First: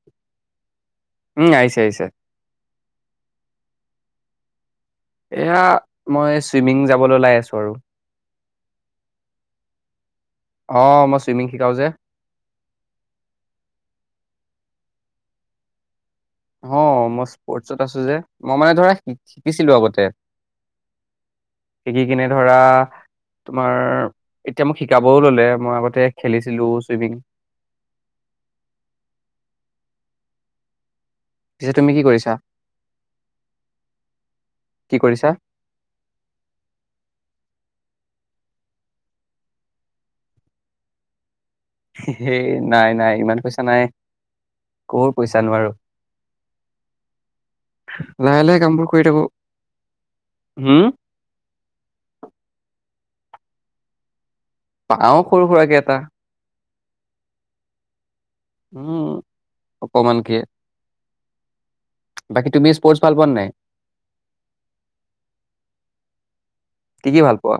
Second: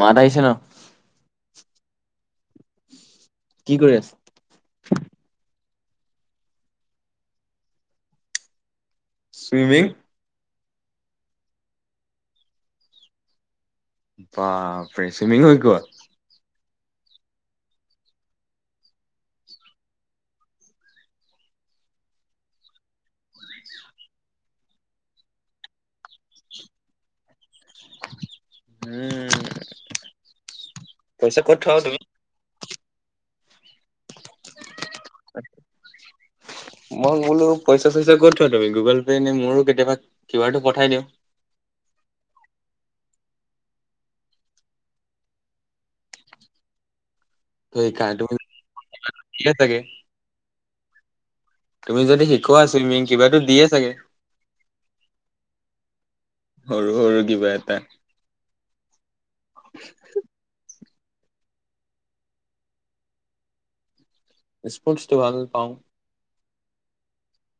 মাত আহিছে ন উম, আহিছে আহিছে। কি কৰি আছে? এয়া মই চুইমিং যাবলৈ উলাই আছো আৰু। সুইমিং? অ, মই চুইমিং শিকাও যে। বাপৰে চুইমিং শিকোৱা? অ, মই স্পৰ্টচত আছো যে মই মানে ধৰা শিকিছিলো আগতে। শিকি কিনে ধৰা তোমাৰ এতিয়া মোক শিকাবও ললে মই আগতে খেলিছিলো চুইমিং। উম। পইচা ক'ত পিছে থোৱা অ তুমি কি কৰিছা? কি কৰিছা? মই বোলো পইচা পাইচা চইচা ক'ত থোৱা তুমি? গুগল পে' নে মোৰো কেতিয়াবা কিউ আৰটো পঠাই দিওঁ। হেই নাই নাই ইমান পইচা নাই, কৰ পইচা নোৱাৰো ত' শিকা তুমি লাহে লাহে কামবোৰ কৰি থাকো, দিয়ে চাগে হম তুমি যদি শিকোৱা চুইমিং কিবাতো দিয়ে চাগে? পাও সৰু সুৰাকে এটা। সৰু-সৰু কিবা এটা উম, অকমানকে বাকী তুমি স্পৰ্টছ ভাল পোৱা নে নাই? স্পৰ্টছটো ভাল পাওঁ কি কি ভাল পোৱা?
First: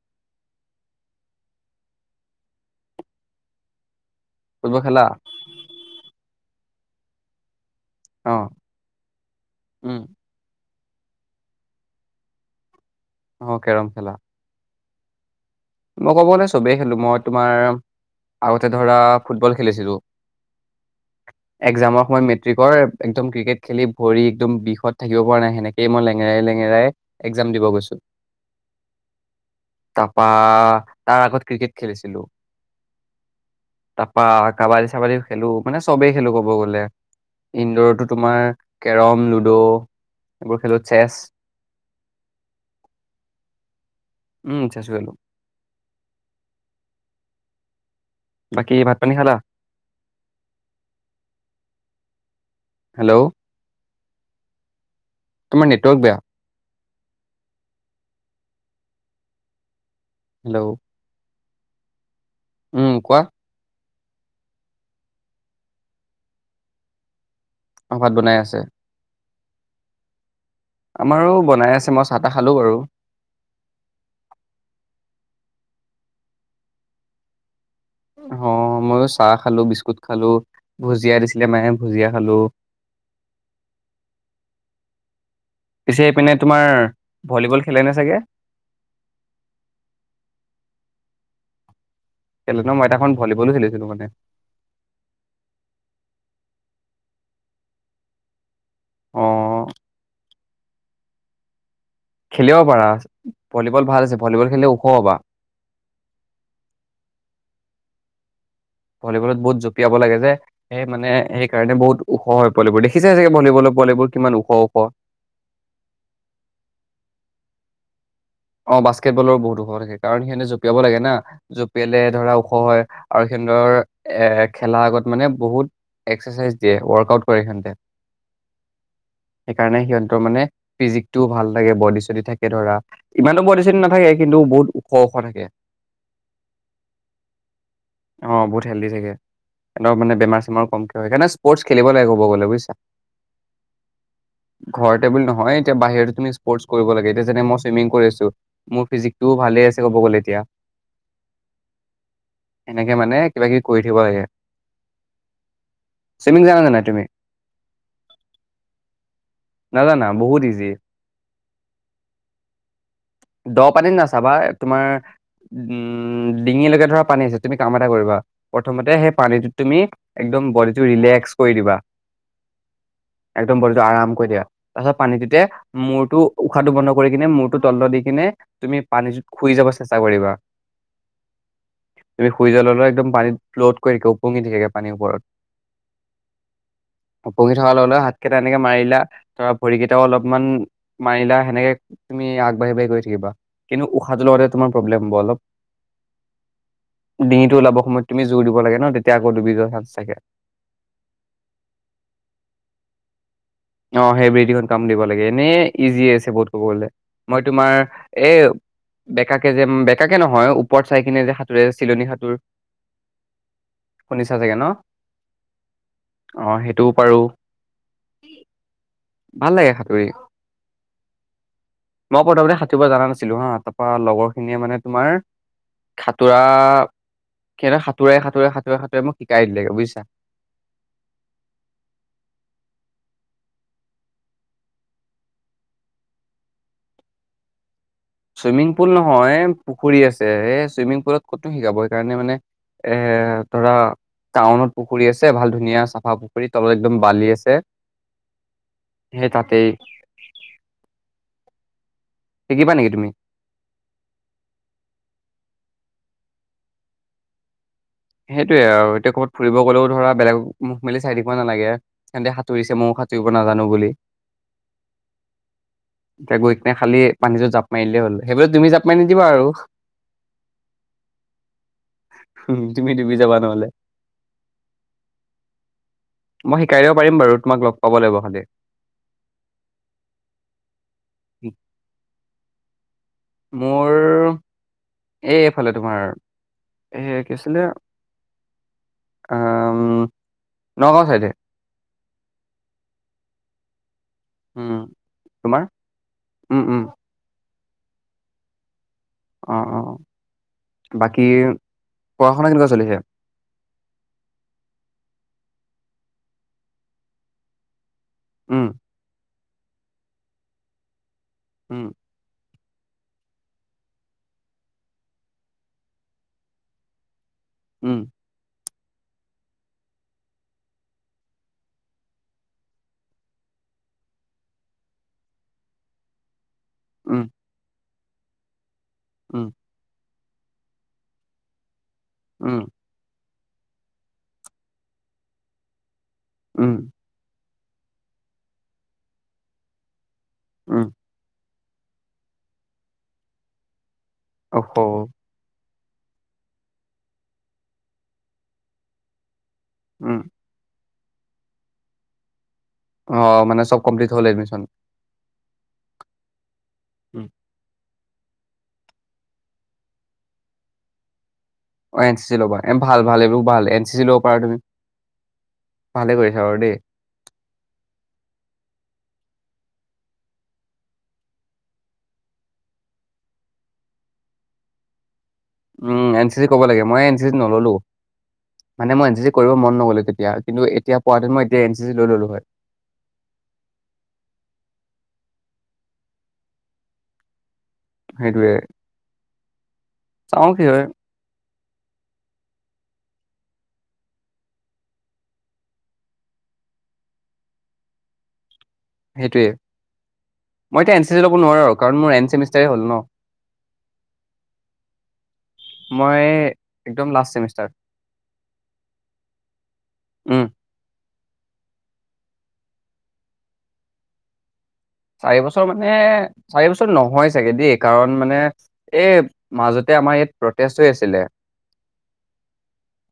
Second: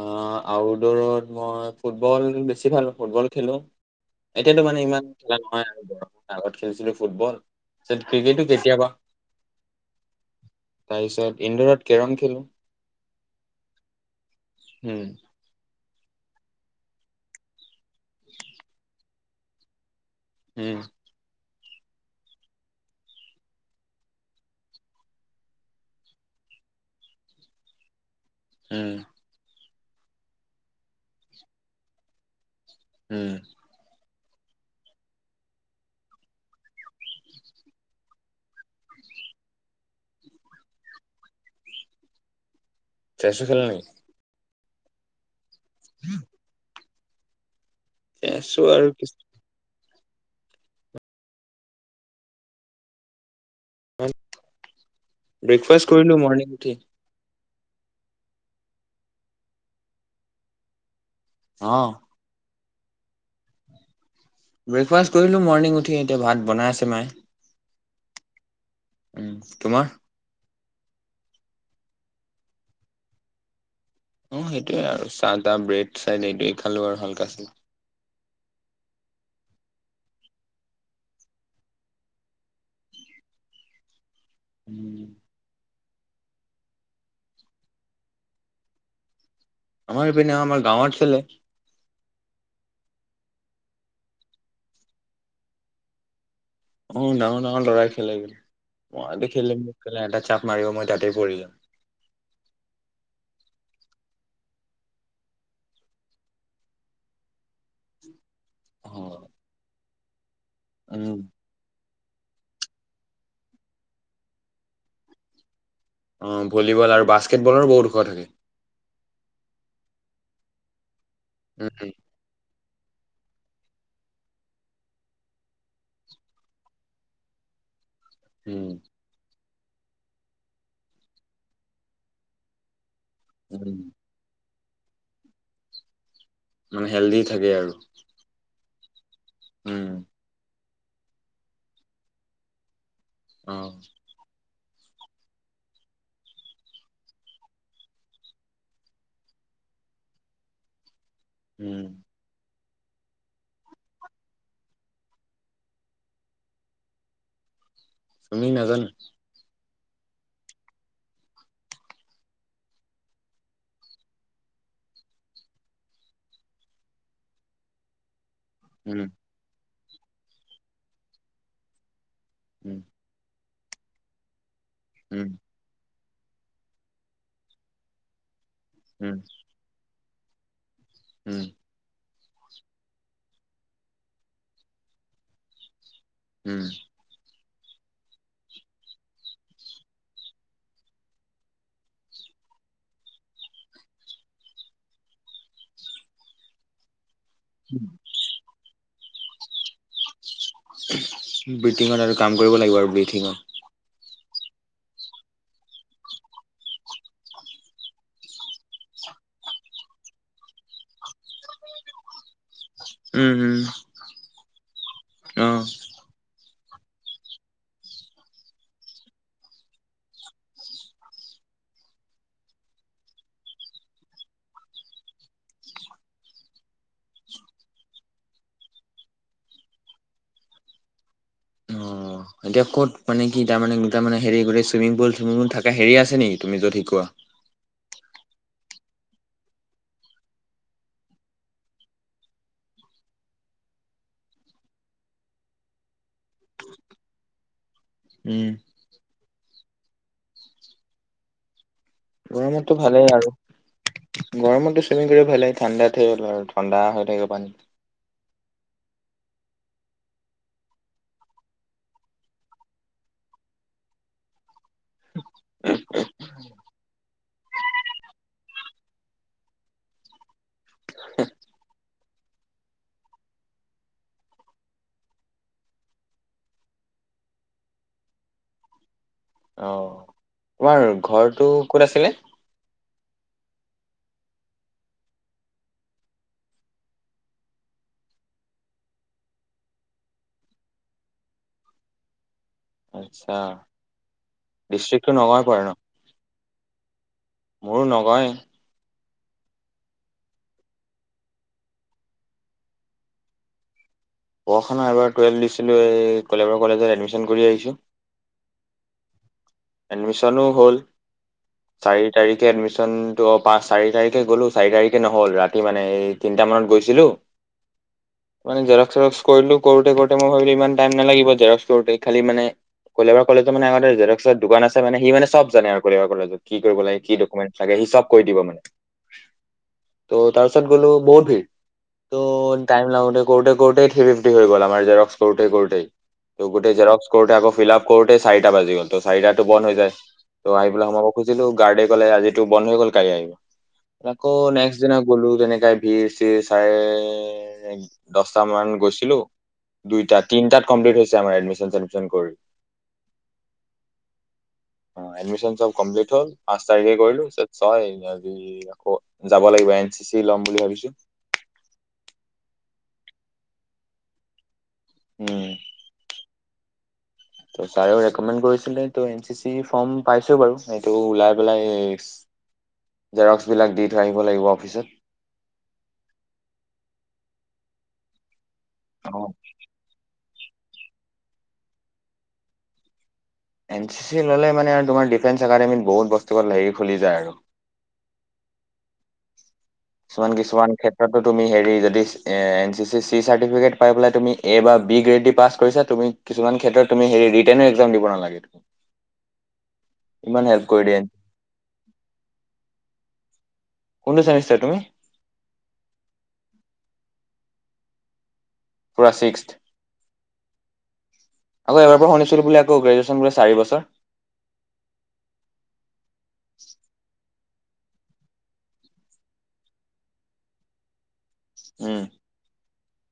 অ, আউটডৰত মই ফুটবল বেছি ভাল ফুটবল খেলো এতিয়াতো মানে ইমান খেলা নহয় আৰু আগত খেলছিলো ফুটবল অ', ক্ৰিকেটো কেতিয়াবা উম, তাৰ পিছত, ইঁডৰত কেৰম খেলো। অ, কেৰম খেলা উম। মই ক'ব ন চবেই খেলো মই তোমাৰ। আৰু এটাধৰা। ফুটবল খেলিছিলোঁ। উম। একজামৰ সময়ত মেট্ৰিকৰ একদম ক্ৰিকেট খেলি ভৰি একদম বিষত থাকিব পৰা নাই, সেনেকেইে মই লেঙেৰাই লেঙেৰাই এক্জাম দিব গৈছো। উম। তাপা। আহ তাৰ আগত ক্ৰিকেট খেলিছিলো। উম। তাৰপৰা কাবাডী চাবাডী খেলো মানে চবেই খেলোঁ, ক'ব গ'লে ইনডোৰৰতো তোমাৰ কেৰম লুডো এইবোৰ খেলো। চেছো খেলনি [unintelligible] উম চেছু খেলো। উম [unintelligible] বাকী আৰু ভাত পানী খালা? হেল্ল'। অঁ। তোমাৰ ব্ৰেকফাষ্ট নেটৱৰ্ক বেয়া। কৰিলো মৰ্নিং উঠি। হেল্ল'। অহ। উম কোৱা। ব্ৰেকফাষ্ট কৰিলো মৰ্ণিং উঠি এতিয়া ভাত বনাই আছে মায়। অহ বনাই আছে। উম তোমাৰ? আমাৰো বনাই আছে, মই চাহ তাহ খালোঁ বাৰু। অ সেইটোৱে আৰু চাহ তাহ ব্ৰেড চাইড এইটোৱেই খালোঁ আৰু হালকা চাই আহ মই চাহ খালো, বিস্কুট খালো ভুজিয়া দিছিলে মায়ে ভুজিয়া খালো। উম। পিছে সেপিনে তোমাৰ ভলীবল খেলেনে চাগে? আমাৰ পিনে আমাৰ গাঁৱত খেলে। খেলনো সেইদিনাখন ভলীবলো খেলিছিলো মানে অ ডাঙৰ ডাঙৰ লৰাই খেলে গে অ আজি খেলে নে নেখেলে এয়াতে চাম। মাৰিব মই তাতেই পৰি যাম। খেলিব পাৰা ভলীবল ভাল আছে ভলীবল খেলি ওখ হবা। অ ভলীবলত বহুত জপীয়া জপিয়াব লাগে যে সেই মানে উম, সেইকাৰণে বহুত ওখ হয় পোৱালিবোৰ দেখিছোই চাগে ভলীবলৰ পোৱালিবোৰ কিমান ওখ ওখ অ ভলীবল আৰু বাস্কেটবলৰো বহুত ওখ থাকে। বাস্কেত বলৰ বহুত ওখ থাকে কাৰণ সিহঁতে জঁপিয়াব লাগে না। উম, জঁপিয়ালে ধৰা ওখ হয়। আৰু সিহঁতৰ এ খেলা আগত মানে বহুত এক্সাৰচাইজ দিয়ে ৱৰ্কআউট কৰে সিহঁতে উম সেইকাৰণে সিহঁতৰ মানে ফিজিকটোও ভাল লাগে বডি চডি থাকে ধৰা ইমানো বডি উম, চডি নাথাকে কিন্তু বহুত ওখ ওখ থাকে মানে হেল্ডি থাকে আৰু হেল্দি থাকে উম, এনক মানে বেমাৰ চেমাৰ সেইকাৰণে স্পৰ্টছ খেলিব লাগে ক'ব গলে বুইছা ওহ ঘৰতেবুলি নহয় এতিয়া বাহিৰত তুমি স্পৰ্ট কৰিব লাগে এতিয়া যেনে মই চুইমিং কৰিছো মোৰ ফিজিকটোও ভালে আছে ক'ব গ'লে এতিয়া উম এনেকে মানে কিবা কিবি কৰি থাকিব লাগে চুইমিং জানা নে নাই তুমি? চুইমিং নাজানো নাজানা বহুত ইজি দ পানীত নাচাবা তোমাৰ উম ডিঙিলৈকে ধৰা পানী আছে তুমি কাম এটা কৰিবা প্ৰথমতে উম, সেই পানীটো তুমি একদম বডিটো ৰিলেক্স কৰি দিবা উম একদম বডিটো আৰাম কৰি দিয়া তাৰপিছত উম। পানীটোতে মূৰ টো উশাহটো বন্ধ কৰি কিনে মূৰটো তল দি কিনে তুমি পানী উম, য শুই যাব চেষ্টা টা কৰিবা উম তুমি শুই যোৱাৰ লগে লগে একদম পানীত ফ্ল'ত কৰি থাকে ওপঙি থাকে পানীৰ ওপৰত উম ওপঙি থকাৰ লগে লগে হাতকেইটা এনেকে মাৰিলা ধৰা ভৰিকেইটাও অলপমান মাৰিলা সেনেকে তুমি আগবাঢ়ি বাঢ়ি গৈ থা কিবা কিন্তু উশাহটো লগতে তোমাৰ প্ৰব্লেম হ'ব অলপ ডিঙিটো ওলাব সময়ত তুমি জোৰ দিব লাগে ন তে তেতিয়া আকৌ ডুবি যোৱাৰ চান্স থাকে ব্ৰিথিঙত আৰু কাম কৰিব লাগিব আৰু ব্ৰিথিঙত অ সেই ব্ৰডিঙত কাম দিব লাগে এনে ইজি আছে বহুত ক'ব গ'লে মই তোমাৰ এ বেকাকে যে বেকাকে নহয় ওপৰত চাই কিনে যে সাঁতোৰে চিলনী সাঁতোৰ উম উম নিছা চাগে ন অহ অ সেইটোও পাৰোঁ ভাল লাগে সাঁতুৰি মই প্ৰথমতে সাঁতুৰিব জানা নাছিলো হা তাপা লগৰ খিনিয়ে মানে তোমাৰ সাতোৰা সিহঁতে সাঁতোৰাই সাঁতোৰাই সাঁতোৰাই সাঁতোৰাই মোক শিকাই দিলেগে বুয়িছা অ এতিয়া ক'ত মানে কি তাৰ মানে মিটা মানে হেৰি গৰি চুইমিং পুল চুইমিং পুল থাকে হেৰি আছে নেকি তুমি য'ত শিকোৱা চুইমিং পুল নহয় পুখুৰী আছে এ চুইমিং পুলত ক'তনো শিকাব সেইকাৰণে মানে এ ধৰা টাউনত পুখুৰী আছে ভাল ধুনীয়া চাফা পুখুৰী তলত একদম বালি আছে উম সে তাতেই শিকিবা গৰমতটো নেকি ভালেই তুমি আৰু গৰমতো চুইমিং কৰিব ভালেই ঠাণ্ডাত থলো আৰু ঠাণ্ডা হৈ থাকিব পানী সেইটোৱে আৰু এতিয়া ক'ৰবাত ফুৰিব গলেও ধৰা বেলেগ মুখ মেলি চাই থাকিব নালাগে সেতে সাঁতুৰিছে ময়ো সাঁতুৰিব নাজানো বুলি ত গৈ খালি পানীটোত জাপ মাৰি দিলেই হ'ল সেইবুলি তুমি জাপ মাৰি নি দিবা আৰু হোম তুমি ডুবি যাবা নহ'লে মই শিকাই দিব পাৰিম বাৰু তোমাক লগ পাব লাগিব খালি অ তোমাৰ ঘৰটো ক'ত আছিলে মোৰ এই এইফালে তোমাৰ এই কি আছিলে আ উম নগাঁও চাইডে আচ্ছা উম ডিষ্ট্ৰিক্টো নগাঁও তোমাৰ পৰে ন উম উম মোৰো নগাঁৱে অ অ বাকী পঢ়া শুনা কেনেকুৱা চলিছে পঢ়া শুনা এইবাৰ টুৱেল্ভ দিছিলোঁ এই কলেবাৰ কলেজত এডমিচন কৰি আহিছোঁ উম এডমিচনো হ'ল উম চাৰি তাৰিখে এডমিচন এদমিচনটো পাঁচ চাৰি তাৰিখে গ'লো চাৰি তাৰিখে নহ'ল ৰাতি মানে তিনিটা মানত গৈছিলো উম আমি জেৰক্স চেৰক্স কৰিলোঁ কৰোতে কৰোতে মই ভাবিলো ইমান টাইম নেলাগিব জেৰক্স কৰোঁতে খালি মানে কলেবাৰ কলেজৰ মানে আগতে জেৰক্স জেৰক্সৰ দোকান আছে মানে সি মানে চব জানে আৰু কলেবাৰ কলেজৰ কি কৰিব লাগ কি উম ডকমেণটচ লাগে সি চব কৈ দিব মানে উম ত' তাৰপিছত গ'লো বহুত ভি়ৰ। তটো উম টাইম লাগতে কৰোতে কৰোতেই থ্ৰী ফিফটি হৈ গল আমাৰ জেক্স কৰোতে ক কৰোতেই। ত উম গোটেই জেৰক্স ক আক ফিল আপ কৰোতে ই চাৰিটা বাজি গল। ত চাৰিদাতটো বন্ধ হৈ যায়। ত উম আহিপিনে সোমাব খুজছিলো গাৰড এ কলে আজিটো বন্ধ হৈ গ'ল কাইলে আহিবি। আকৌ অহ নেক্সট দিনা গ'লো যেনেকাই ভিৰ চিৰ চাই দছটা মান গৈছিলো উম দুইটা, তিনাত কমপ্লট হৈছে, আমাৰ এডমিশন চডমিশন কৰি। অ মানে চব কমপ্লিট হ'ল এডমিচন? অ এডমিশন চব কমপ্লিট হল পাছ তাৰিখে কৰিলোঁ, চয় আজি আকৌ যাব লাগিব এন চি চি ল'ম বুলি ভাবিছো। অ এন চি চি ল'বা এ ভাল ভাল এইবোৰ ভাল এন চি চি ল'ব পাৰা তুমি উম ভালে কৰিছা বাৰু দেই চাৰে কমেণ্ট কৰিছিলে ত' এন চি চি ফৰ্ম পাইছো বাৰু সেইটো ওলাই পেলাই জেৰক্সবিলাক দি থৈ আহিব লাগিব অফিচত উম এন চি চি কব লাগে মই এন চি চিত নললো। মানে মই এন অ চি চি কৰিব মন নগ'ল তেতিয়া। কিন্তু এতিয়া পোবাহেতেন মই এতিয়া এন চি চি লৈ ল'লোঁ হয়। এন চি চি ল'লে মানে আৰু তোমাৰ ডিফেন্স একাডেমীত বহুত বস্তুক হেৰি খুলি যায় আৰু। সেইটোৱে কিছুমান চাওঁ কি কিছুমান হয় ক্ষেত্ৰতো তুমি হেৰি যদি, N C C C certificate পাই পেলাই তুমি এ বা বি গ্ৰেড দি পাছ কৰিছা তুমি কিছুমান ক্ষেত্ৰত তুমি হেৰি ৰিটেৰ্ণ এক্সাম দিব নালাগে। সেইটোৱে ইমান হেল্প কৰি মই এতিয়া দিয়ে এন চি চি ল'ব নোৱাৰোঁ কাৰণ মোৰ এণ্ড চেমিষ্টাৰেই হ'ল ন। কোনটো চেমিষ্টাৰ তুমি মই একদম লাষ্ট ছেমিষ্টাৰ। পুৰা ছিক্সট? উম আকৌ এবাৰ পৰা শুনিছিলো বুলি আকৌ গ্ৰেজুৱেচন বোলে চাৰি বছৰ। চাৰি বছৰ মানে চাৰি বছৰ নহয়। চাগে দেই কাৰণ মানে এই মাজতে আমাৰ ইয়াত প্ৰটেষ্ট হৈ আছিলে। উম।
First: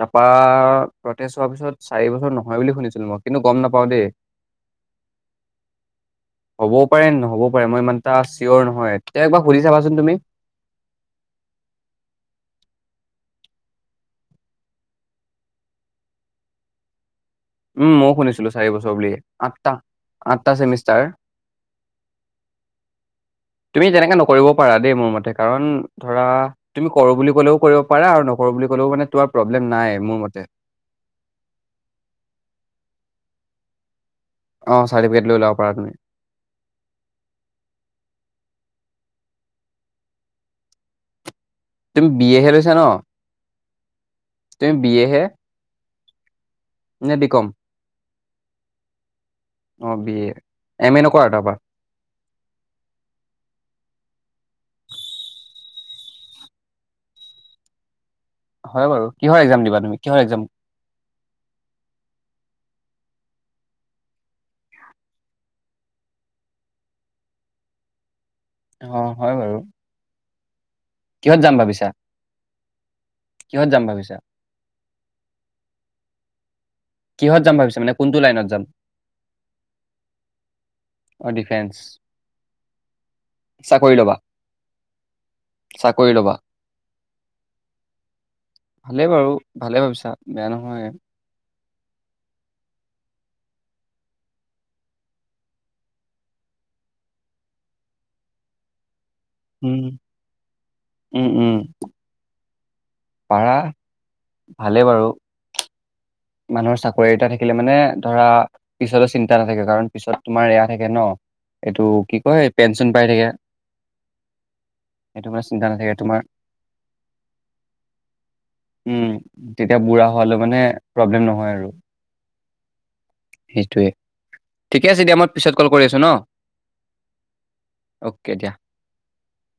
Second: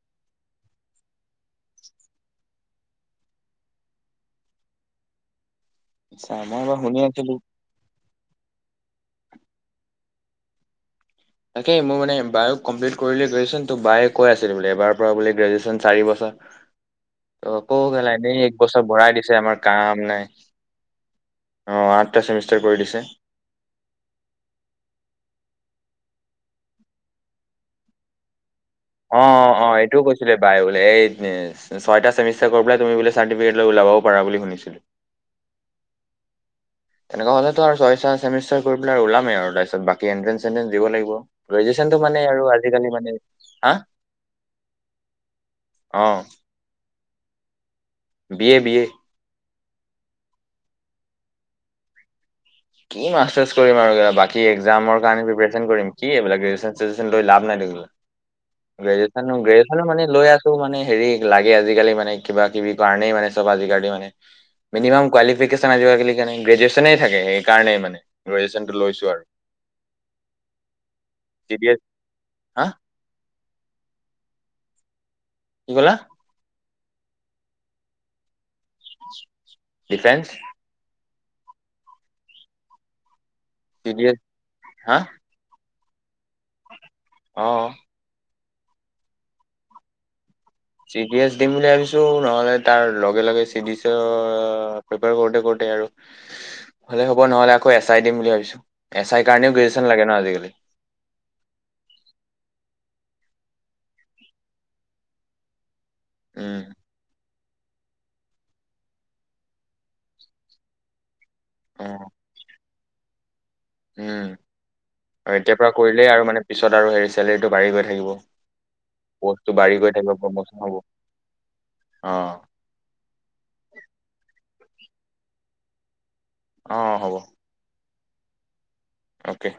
তাৰপা প্ৰটেষ্ট হোৱাৰ পিছত চাৰি বছৰ নহয় বুলি শুনিছিলো মই কিন্তু গম নাপাওঁ দেই আচ্ছা মই হ'ব এবাৰ শুনি পাৰে আছিলো নহ'ব পাৰে মই ইমান এটা চিয়ৰ নহয় তে একবাৰ সুধি চাবাচোন তুমি। তাকেই মোৰ মানে বায়ো কমপ্লিট কৰিলো গ্ৰেজুৱেশচন তোক বায়ে কৈ আছিল বোলে এবাৰ পৰা বোলে গ্ৰেজুৱেশচন চাৰি বছৰ ত' আকৌ উম কেলা মইয়ো এনেই শুনিছিলো এক চাৰি বছৰ ভৰাই বুলিয দিছে আমাৰ আঠটা কাম নাই আঠটা চেমষ্টাৰ, অ আঠটা চেমিষ্টাৰ কৰি দিছে তুমি তেনেকে নকৰিব পাৰা দেই মোৰ মতে কাৰণ ধৰা তুমি কৰো বুলি ক'লেও কৰিব পাৰা আৰু নকৰো বুলি ক'লেও মানে অ তোমাৰ অ প্ৰব্লেম অ নাই এইটোও মোৰ কৈছিলে মতে বাই বোলে এই ছয়টা ছেমি কৰি পেলে তুমি বোলে চাৰ্টিফিকেট লৈ ওলাব অ চাৰ্টিফিকেট লৈ ওলাব পাৰা তুমি। তেনেকা হ'লেতো আৰু ছয় চা চেমিষ্টাৰ কৰি পেলাই ওলামেই আৰু তাৰপিছত বাকী এট্ৰে এট্ৰেঞ্চ দিব লাগিব। গ্ৰেজুৱেচনটো তুমি বি মানে এহে আৰু লৈছা ন আজিকালি মানে হা তুমি বি এ হে অ নে B com? B A B A. অ বি এ এম এ নকৰা তাৰপা? কি মাষ্টাৰছ কৰিম আৰু বাকী এক্জামৰ কাৰণে প্ৰিপেচন কৰিম কি এইবিলাক গ্ৰেজুৱেচন চেজুৱেচন লাভ নাই ত হয় এইবিলাক। বাৰু কিহৰ গ্ৰেজুয়েচন এক্সাম দিবা গ্ৰেজুয়েচনো তুমি মানে কিহৰ লৈ এক্সাম আছো মানে হেৰি লাগে আজিকালি মানে কিব কিবি কাৰণে মানে চব আজিকাল মানে মিনিমাম কোৱালিফিকেচন আজি কালি কাৰণে গ্ৰেজুৱে্চনে থাকে সেইকাৰণেই মানে। গ্ৰেজুয়েচনটো অ লৈছোঁ আৰু। হয় বাৰু কিহত যাম চি ডি এছ ভাবিছা? হা কিহত যাম ভাবিছা? কি ক'লা? কিহত যাম ভাবিছা মানে কোনটো লাইনত যাম? ডিফেন্স। অ ডিফেন্স। চাকৰি ল'বা, [unintelligible] হা? চাকৰি ল'বা? অ। ভালে বাৰু ভালে ভাবিছা। বেয়া নহয়। চিডি এছ ডিম বুলি ছো নহলে তাৰ লগে লগে চিডিচ ও পিপাৰ কৰোতে কৰোঁতে আৰু হলে হ'ব নহলে আকৌ এছ আই দিম বুলি ভাবিছো। এছ আইৰ কাৰণেও উম। গ্ৰেজুৱেচন লাগে ন আজিকালি। উম, উম, পাৰা ভালেই বাৰু। উম মানুহৰ চাকৰি এটা থাকিলে মানে ধৰা পিছতো চিন্তা নাথাকে কাৰণ পিছত তোমাৰ এয়া থাকে ন। অ এইটো কি কয় পেঞ্চন পাই থাকে। উম সেইটো আৰু মানে এতিয়াৰ চিন্তা পৰা নাথাকে কৰিলেই তোমাৰ আৰু মানে পিছত আৰু হে চেলেৰিটো বাঢ়ি গৈ থাকিব। উম, পচটো তেতিয়া বাঢ়ি গৈ বুঢ়া থাকিব হোৱালৈ মানে প্ৰমোচন হব। প্ৰব্লেম নহয় আৰু অ সেইটোৱে। ঠিক আছে এতিয়া মই পিছত কল কৰি আছো ন অ হ'ব অ'কে দিয়া অ'কে